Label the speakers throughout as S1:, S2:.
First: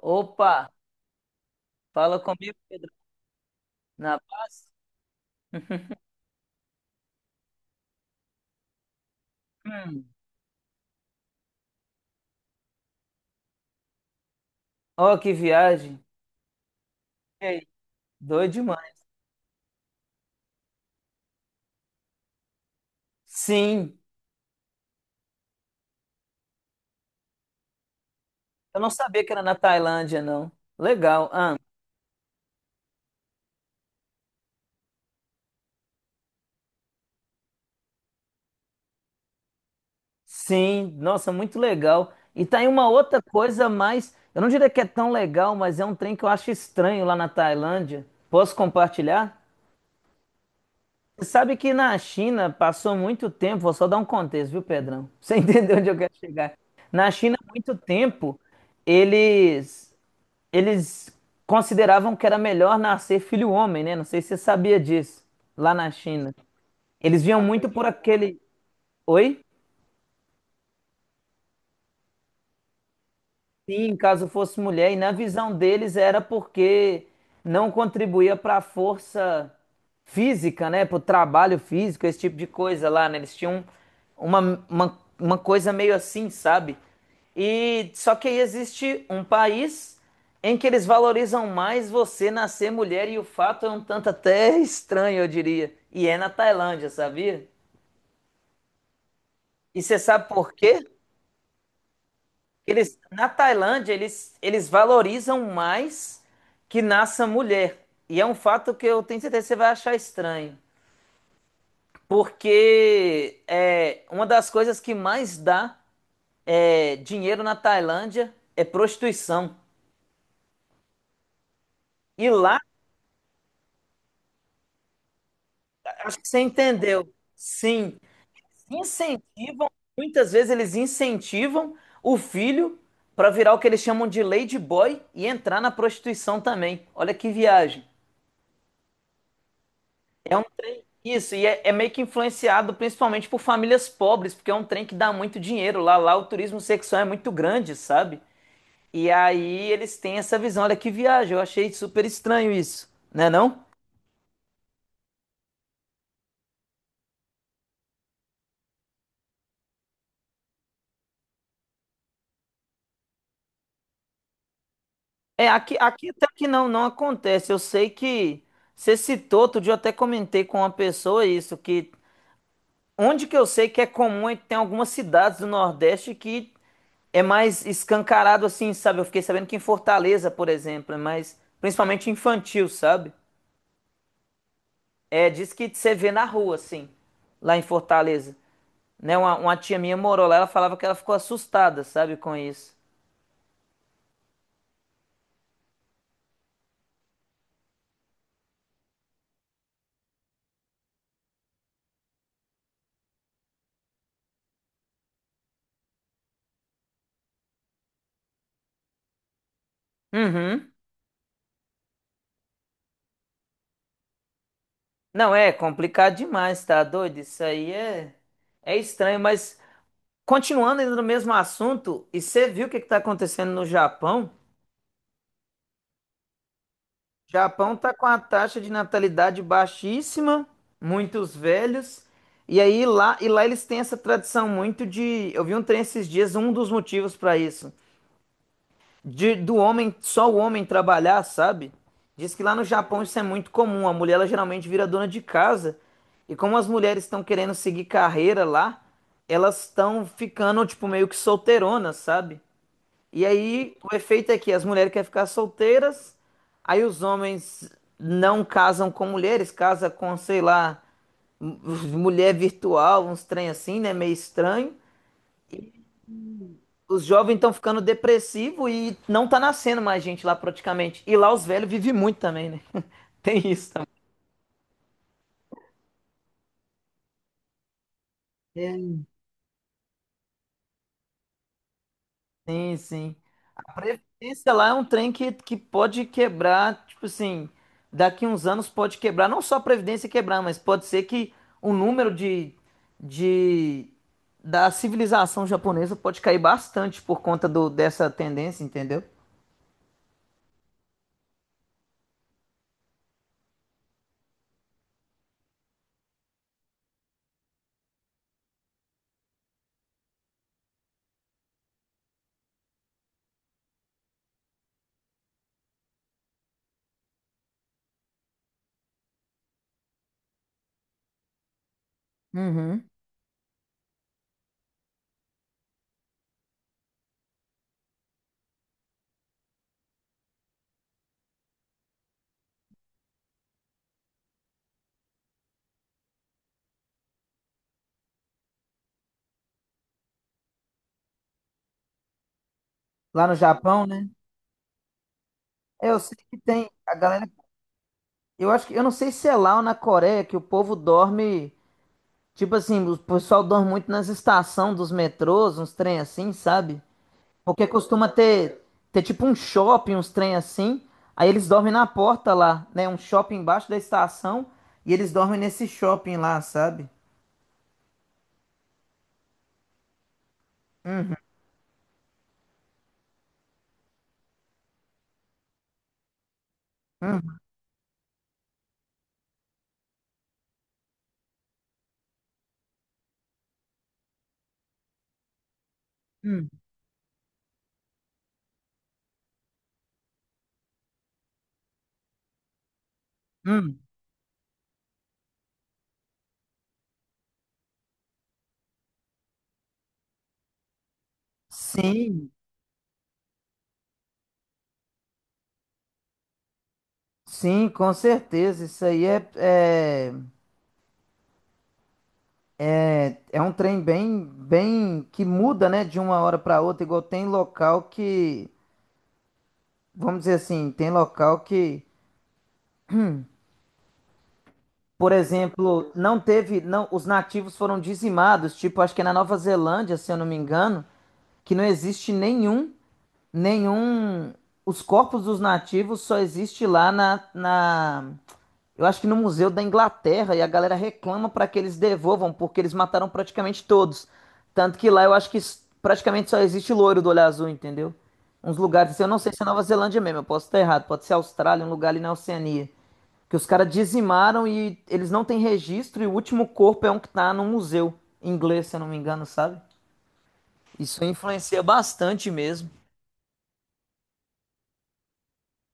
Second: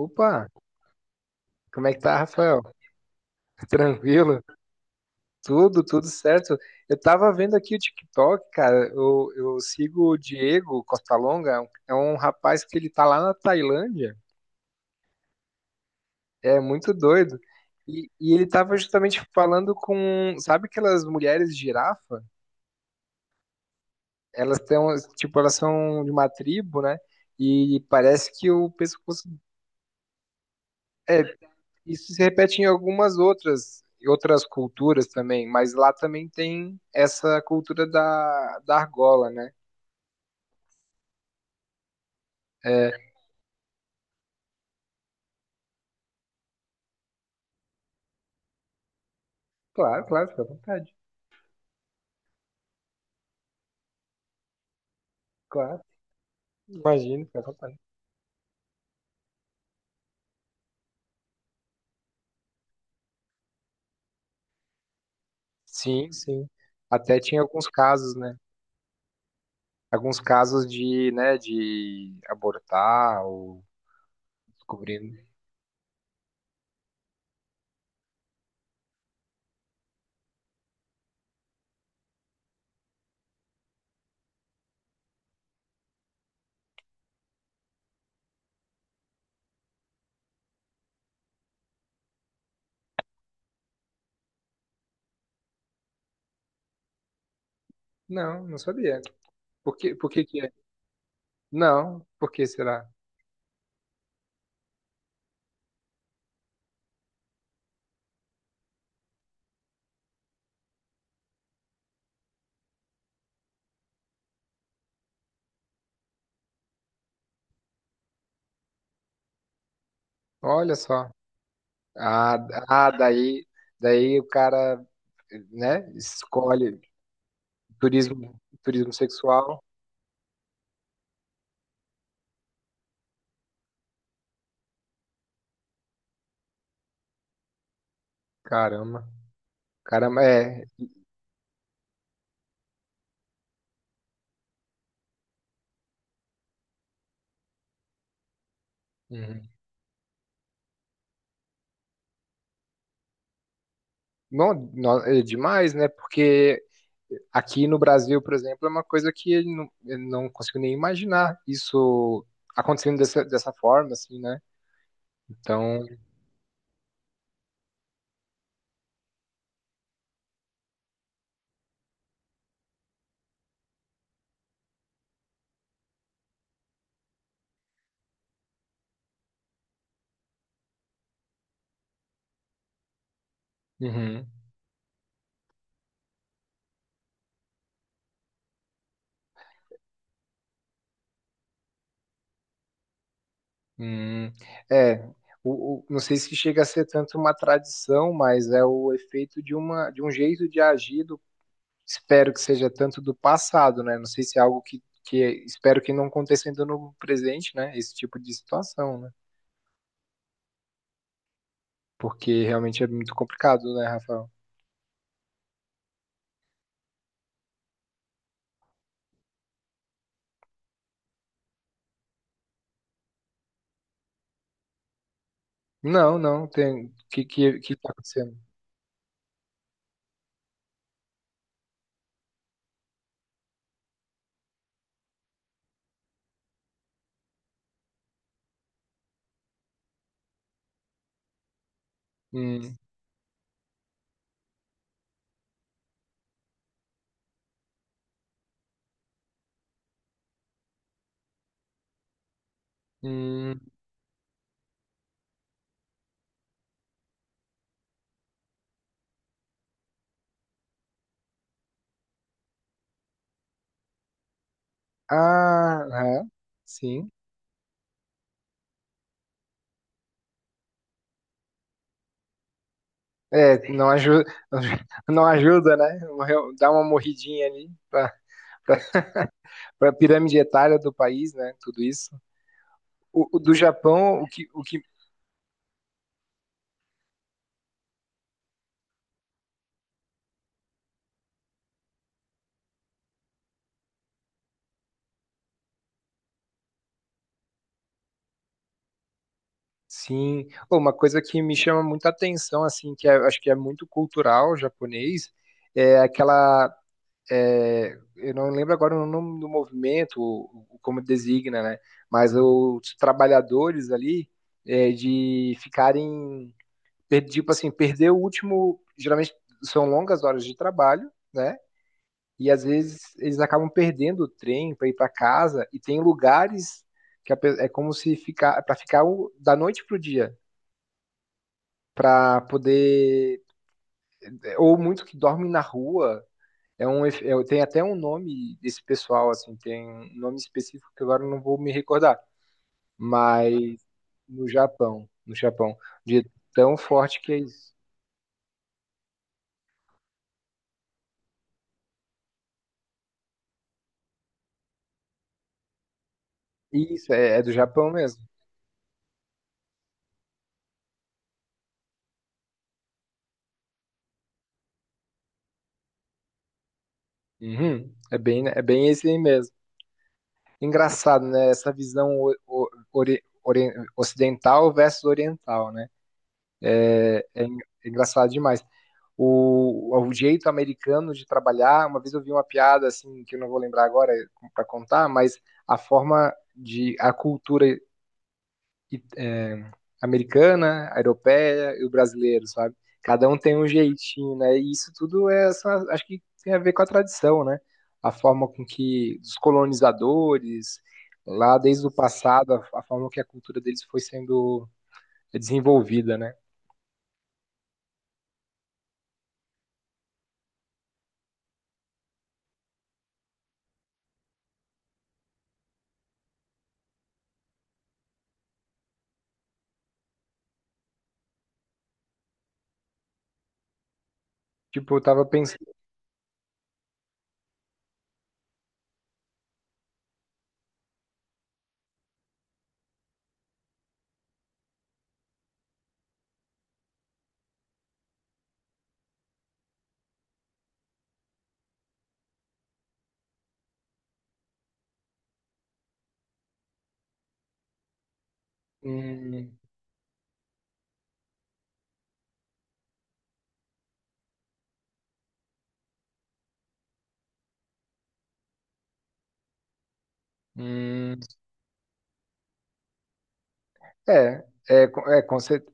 S1: Opa,
S2: Opa,
S1: como é que tá,
S2: fala comigo,
S1: Rafael?
S2: Pedro. Na
S1: Tranquilo?
S2: paz?
S1: Tudo, tudo certo. Eu tava vendo aqui o TikTok, cara. Eu
S2: Hum.
S1: sigo o Diego Costa Longa, é um rapaz que ele tá lá na Tailândia.
S2: Ó, que viagem.
S1: É muito doido.
S2: E aí?
S1: E ele
S2: Doido
S1: tava
S2: demais.
S1: justamente falando com, sabe aquelas mulheres girafa?
S2: Sim,
S1: Elas têm, tipo, elas são de uma tribo, né? E parece que o
S2: eu não sabia
S1: pescoço
S2: que era na Tailândia, não.
S1: é.
S2: Legal. Ah,
S1: Isso se repete em algumas outras culturas também, mas lá também tem essa cultura da argola, né?
S2: sim, nossa, muito legal. E tá aí uma
S1: É,
S2: outra coisa mais. Eu não diria que é tão legal, mas é um trem que eu acho estranho lá na Tailândia. Posso compartilhar?
S1: claro, claro, fica à vontade.
S2: Você sabe que na China passou muito tempo, vou só dar um contexto, viu, Pedrão? Pra você entendeu
S1: Claro,
S2: onde eu quero chegar? Na
S1: imagino,
S2: China,
S1: fica à
S2: há muito
S1: vontade.
S2: tempo, eles eles consideravam que era melhor nascer filho homem, né? Não sei se você sabia disso, lá na
S1: Sim,
S2: China.
S1: sim. Até
S2: Eles
S1: tinha
S2: viam
S1: alguns
S2: muito por
S1: casos, né?
S2: aquele. Oi?
S1: Alguns casos de, né, de abortar ou
S2: Sim, caso fosse mulher, e na
S1: descobrindo.
S2: visão deles era porque não contribuía para a força física, né? Para o trabalho físico, esse tipo de coisa lá, né? Eles tinham uma, uma coisa meio assim, sabe? E só que aí existe um país em que eles valorizam mais você nascer mulher, e o fato é um tanto até estranho, eu diria. E é na Tailândia, sabia?
S1: Não, não sabia. Por
S2: E
S1: que,
S2: você
S1: por que
S2: sabe
S1: que é?
S2: por quê?
S1: Não, por que será?
S2: Eles, na Tailândia, eles valorizam mais que nasça mulher. E é um fato que eu tenho certeza que você vai achar estranho. Porque é, uma das coisas que mais dá é, dinheiro na Tailândia é prostituição.
S1: Olha só.
S2: E
S1: Ah,
S2: lá,
S1: ah, daí o cara, né,
S2: acho que você
S1: escolhe.
S2: entendeu. Sim,
S1: Turismo, turismo sexual,
S2: incentivam, muitas vezes eles incentivam o filho para virar o que eles chamam de lady boy e entrar na prostituição também. Olha que viagem.
S1: caramba. Caramba,
S2: É um
S1: é.
S2: trem. Isso, e é meio que influenciado principalmente por famílias pobres, porque é um trem que dá muito dinheiro lá. Lá o turismo sexual é muito grande, sabe? E
S1: Uhum.
S2: aí eles têm essa visão, olha que viagem, eu achei super estranho isso, né não?
S1: Não, não, é demais, né? Porque aqui no Brasil, por exemplo, é uma coisa que eu não consigo nem imaginar isso acontecendo dessa forma, assim, né?
S2: É, aqui,
S1: Então,
S2: aqui até que não, não acontece. Eu sei que você citou, outro dia eu até comentei com uma pessoa isso, que onde que eu sei que é comum é que tem algumas cidades do Nordeste que é mais escancarado assim, sabe? Eu fiquei sabendo que em Fortaleza, por exemplo, é mais principalmente infantil, sabe?
S1: uhum,
S2: É, diz que você vê na rua, assim, lá em Fortaleza. Né? Uma tia minha morou lá, ela falava que ela ficou assustada, sabe, com isso.
S1: uhum. É, não sei se chega a ser tanto uma tradição, mas é o efeito de uma, de um jeito de agir. Espero que seja tanto do passado, né? Não sei se é algo que é, espero que não aconteça ainda no presente, né? Esse tipo de situação, né?
S2: Uhum.
S1: Porque realmente é muito complicado, né, Rafael?
S2: Não, é complicado demais, tá doido? Isso aí é estranho, mas continuando ainda no mesmo assunto, e você viu o que que tá acontecendo no Japão?
S1: Não, não, tem. O
S2: Japão
S1: que tá
S2: está com a
S1: acontecendo?
S2: taxa de natalidade baixíssima, muitos velhos. E aí lá, e lá eles têm essa tradição muito de, eu vi um trem esses dias, um dos motivos para isso, de do homem, só o homem trabalhar, sabe? Diz que lá no
S1: Hum,
S2: Japão isso é muito comum, a mulher ela geralmente vira dona de casa. E como as mulheres estão querendo seguir carreira lá, elas estão ficando tipo meio que solteironas, sabe? E
S1: hum,
S2: aí, o efeito é que as mulheres querem ficar solteiras, aí os homens não casam com mulheres, casam com, sei lá, m- mulher virtual, uns trem assim, né? Meio estranho.
S1: ah, é,
S2: Os
S1: sim.
S2: jovens estão ficando depressivos e não tá nascendo mais gente lá praticamente. E lá os velhos vivem muito também, né? Tem
S1: É,
S2: isso
S1: não ajuda, não ajuda, né? Dá uma morridinha ali para
S2: também.
S1: a pirâmide etária do país, né? Tudo isso.
S2: Sim, sim.
S1: O do
S2: A
S1: Japão,
S2: previdência
S1: o
S2: lá é
S1: que.
S2: um trem que pode quebrar, tipo assim, daqui uns anos pode quebrar, não só a previdência quebrar, mas pode ser que o número de da civilização japonesa pode cair bastante por conta dessa tendência, entendeu?
S1: Sim, ô, uma coisa que me chama muita atenção, assim, acho que é muito cultural japonês, é aquela, é, eu não lembro agora o nome do movimento, como designa, né? Mas os trabalhadores ali, é, de ficarem, tipo assim, perder o último, geralmente são longas horas de trabalho, né? E às
S2: Uhum.
S1: vezes eles acabam perdendo o trem para ir para casa, e tem lugares que é como se ficar, para ficar da noite pro dia para poder. É, ou muito que dorme na rua. É tem até um nome desse pessoal, assim, tem um nome específico que agora eu não vou me recordar.
S2: Lá no
S1: Mas
S2: Japão, né?
S1: no Japão, no Japão,
S2: É, eu sei
S1: de
S2: que tem
S1: tão
S2: a
S1: forte
S2: galera.
S1: que é isso.
S2: Eu acho que eu não sei se é lá ou na Coreia que o povo dorme, tipo assim, o pessoal dorme muito nas estações dos metrôs, uns trem assim, sabe?
S1: Isso, é, é do
S2: Porque
S1: Japão
S2: costuma
S1: mesmo.
S2: ter, tipo um shopping, uns trem assim. Aí eles dormem na porta lá, né? Um shopping embaixo da estação. E eles dormem nesse shopping lá, sabe?
S1: Uhum, é bem esse aí mesmo. Engraçado, né? Essa visão ocidental versus oriental, né? É, é engraçado demais. O, o jeito americano de trabalhar. Uma vez eu vi uma piada assim que eu não vou lembrar agora para contar, mas a forma
S2: Hum,
S1: de a cultura i- é, americana, a europeia e o brasileiro, sabe? Cada um tem um
S2: hum.
S1: jeitinho, né? E isso tudo acho que tem a ver com a tradição, né? A forma com que os colonizadores lá desde o
S2: Sim,
S1: passado, a forma que a cultura deles foi sendo desenvolvida, né?
S2: sim, com certeza. Isso aí é um trem bem, bem que muda, né? De uma hora para outra. Igual tem local que, vamos dizer assim, tem local que.
S1: Tipo, eu
S2: Por
S1: tava pensando,
S2: exemplo, não teve, não, os nativos foram dizimados, tipo, acho que é na Nova Zelândia, se eu não me engano, que não existe nenhum, nenhum, os corpos dos nativos só existe lá eu acho que no Museu da Inglaterra e a galera reclama para que eles devolvam, porque eles mataram praticamente todos. Tanto que lá eu acho que praticamente só existe loiro do olho azul, entendeu? Uns lugares, assim, eu não sei se é
S1: hum,
S2: Nova Zelândia mesmo, eu posso estar errado, pode ser Austrália, um lugar ali na Oceania. Que os caras dizimaram e eles não têm registro e o último corpo é um que tá num museu inglês, se eu não me engano, sabe? Isso
S1: hum.
S2: influencia bastante mesmo.
S1: É,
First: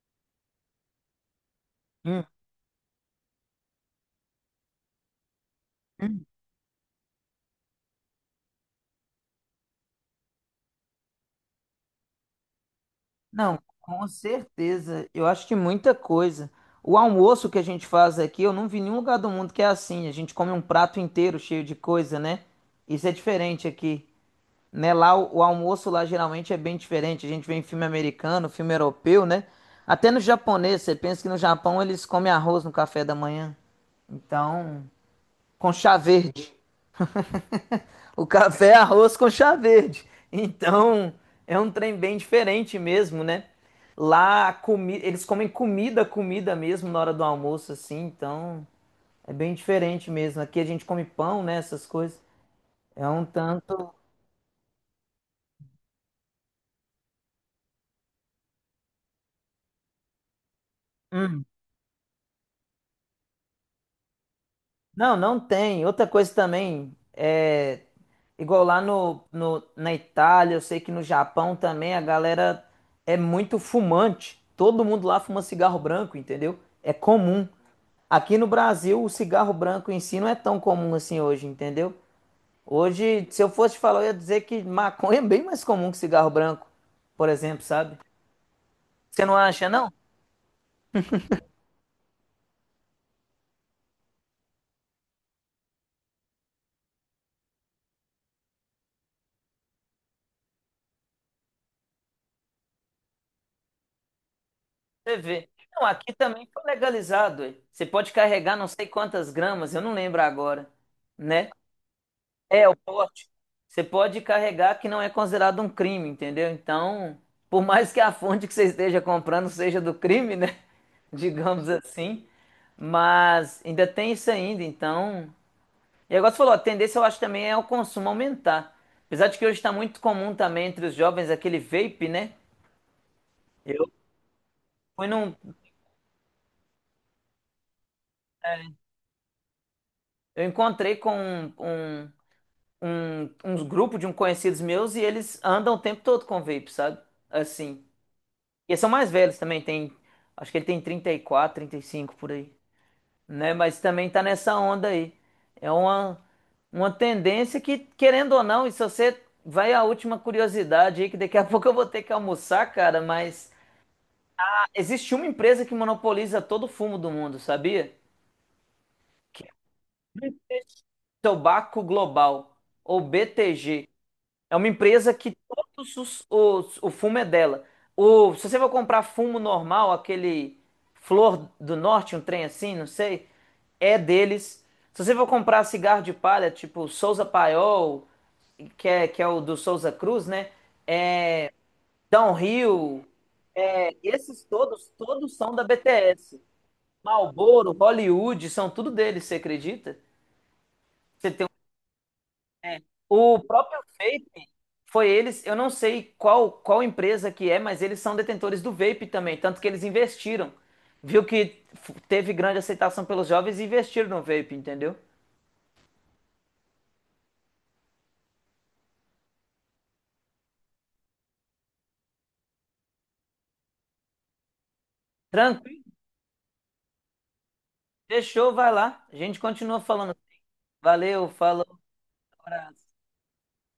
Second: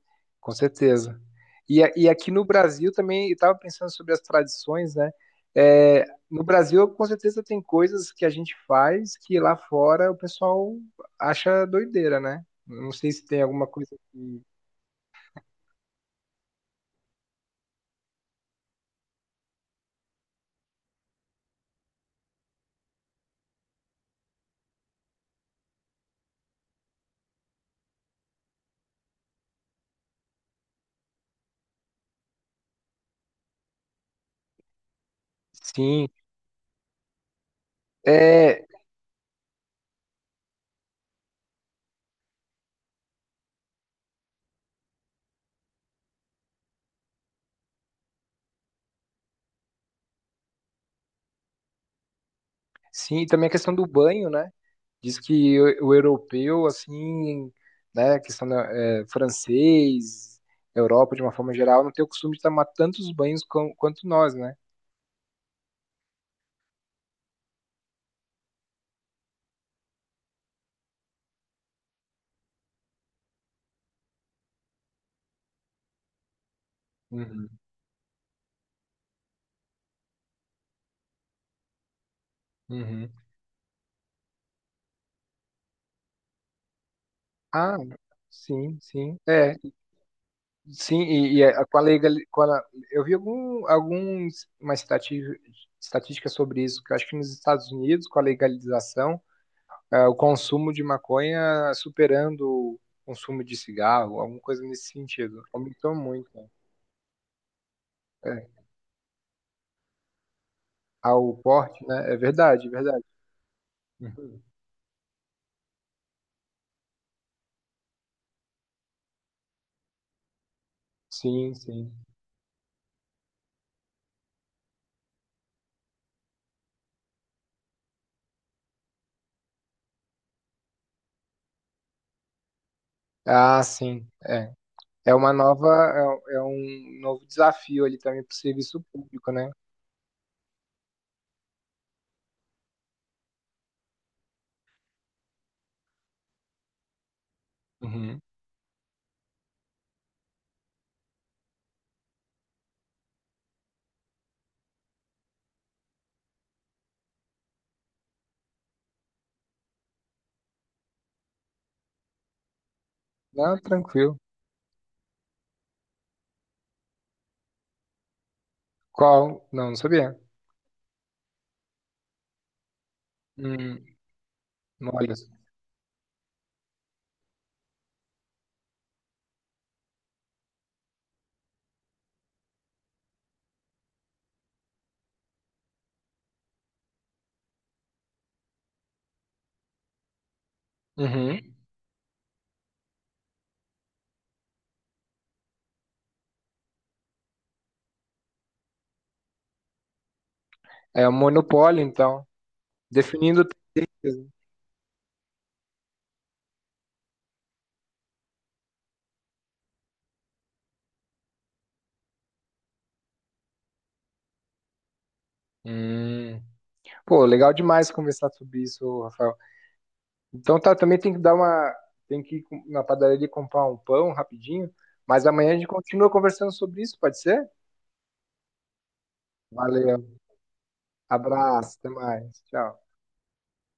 S1: com certeza. E aqui no Brasil também, eu estava pensando sobre as tradições, né? É, no Brasil, com certeza, tem coisas que a gente faz que lá fora o pessoal acha doideira, né? Não sei se tem
S2: Não,
S1: alguma coisa
S2: com
S1: que.
S2: certeza. Eu acho que muita coisa. O almoço que a gente faz aqui, eu não vi em nenhum lugar do mundo que é assim. A gente come um prato inteiro cheio de coisa, né? Isso é diferente aqui, né? Lá o almoço lá geralmente é bem diferente. A gente vê em filme americano, filme europeu, né? Até no japonês, você pensa que no Japão eles comem arroz no café da manhã. Então, com chá
S1: Sim,
S2: verde. O
S1: é,
S2: café é arroz com chá verde. Então, é um trem bem diferente mesmo, né? Lá, a comi eles comem comida, comida mesmo na hora do almoço, assim. Então, é bem diferente mesmo. Aqui a gente come pão, né? Essas coisas. É
S1: sim,
S2: um
S1: e também a questão do
S2: tanto.
S1: banho, né? Diz que o europeu, assim, né? A questão é, francês, Europa de uma
S2: Hum.
S1: forma geral, não tem o costume de tomar tantos banhos quanto nós, né?
S2: Não, não tem. Outra coisa também, é igual lá na Itália, eu sei que no Japão também a galera é muito fumante. Todo mundo lá fuma cigarro branco, entendeu? É comum.
S1: Uhum.
S2: Aqui no Brasil, o cigarro branco em si não é tão comum assim hoje, entendeu?
S1: Uhum.
S2: Hoje, se eu fosse te falar, eu ia dizer que maconha é bem mais comum que cigarro branco, por exemplo,
S1: Ah,
S2: sabe?
S1: sim, sim.
S2: Você não
S1: É,
S2: acha, não?
S1: sim, e, com a legal, eu vi algum, alguns uma estatística sobre isso, que eu acho que nos Estados Unidos, com a legalização, é, o consumo de maconha superando o consumo de cigarro, alguma coisa nesse
S2: Você
S1: sentido.
S2: vê. Não,
S1: Aumentou
S2: aqui
S1: muito, né?
S2: também foi legalizado. Ué. Você pode
S1: É,
S2: carregar não sei quantas gramas, eu não lembro agora,
S1: ao
S2: né?
S1: porte, né? É verdade,
S2: É,
S1: é
S2: o
S1: verdade.
S2: porte. Você pode
S1: Uhum.
S2: carregar que não é considerado um crime, entendeu? Então, por mais que a fonte que você esteja comprando seja do crime, né?
S1: Sim,
S2: Digamos
S1: sim.
S2: assim. Mas ainda tem isso ainda, então. E agora você falou, a tendência eu acho também é o consumo aumentar. Apesar de que hoje está muito comum também entre os jovens aquele vape, né?
S1: Ah,
S2: Eu
S1: sim. É,
S2: fui
S1: é uma
S2: num,
S1: nova, é, é um novo desafio ali também para o serviço público, né?
S2: eu encontrei com um, uns grupos de um conhecidos meus e eles andam o tempo todo com vape, sabe? Assim.
S1: Uhum.
S2: E eles são mais velhos também, tem. Acho que ele tem 30 34 35 por aí, né? Mas também tá nessa onda aí. É uma tendência que, querendo ou não, e se você vai à última curiosidade aí, que daqui a pouco eu vou ter que almoçar, cara, mas
S1: Não, tranquilo.
S2: existe uma empresa que monopoliza todo o fumo do mundo, sabia? Que
S1: Qual?
S2: é o
S1: Não, não sabia.
S2: Tobacco Global, ou
S1: Hum,
S2: BTG. É uma empresa
S1: olha.
S2: que todos o fumo é dela. Se você for comprar fumo normal, aquele Flor do Norte, um trem assim, não sei, é deles. Se você for comprar cigarro de palha, tipo Souza Paiol, que é o do Souza Cruz, né?
S1: Uhum.
S2: Downhill, esses todos, todos são da BTS. Marlboro, Hollywood, são tudo deles, você acredita?
S1: É um
S2: Você
S1: monopólio, então.
S2: O
S1: Definindo
S2: próprio vape
S1: tendências.
S2: foi eles, eu não sei qual empresa que é, mas eles são detentores do vape também, tanto que eles investiram. Viu que teve grande aceitação pelos jovens e investiram no vape, entendeu?
S1: Hum. Pô, legal demais conversar sobre isso, Rafael. Então tá, também tem que dar uma. Tem que ir na padaria comprar um pão rapidinho. Mas amanhã a gente
S2: Tranquilo,
S1: continua conversando sobre isso, pode ser?
S2: deixou, vai lá. A gente continua falando.
S1: Valeu.
S2: Valeu,
S1: Abraço,
S2: falou,
S1: até mais. Tchau.
S2: abraço.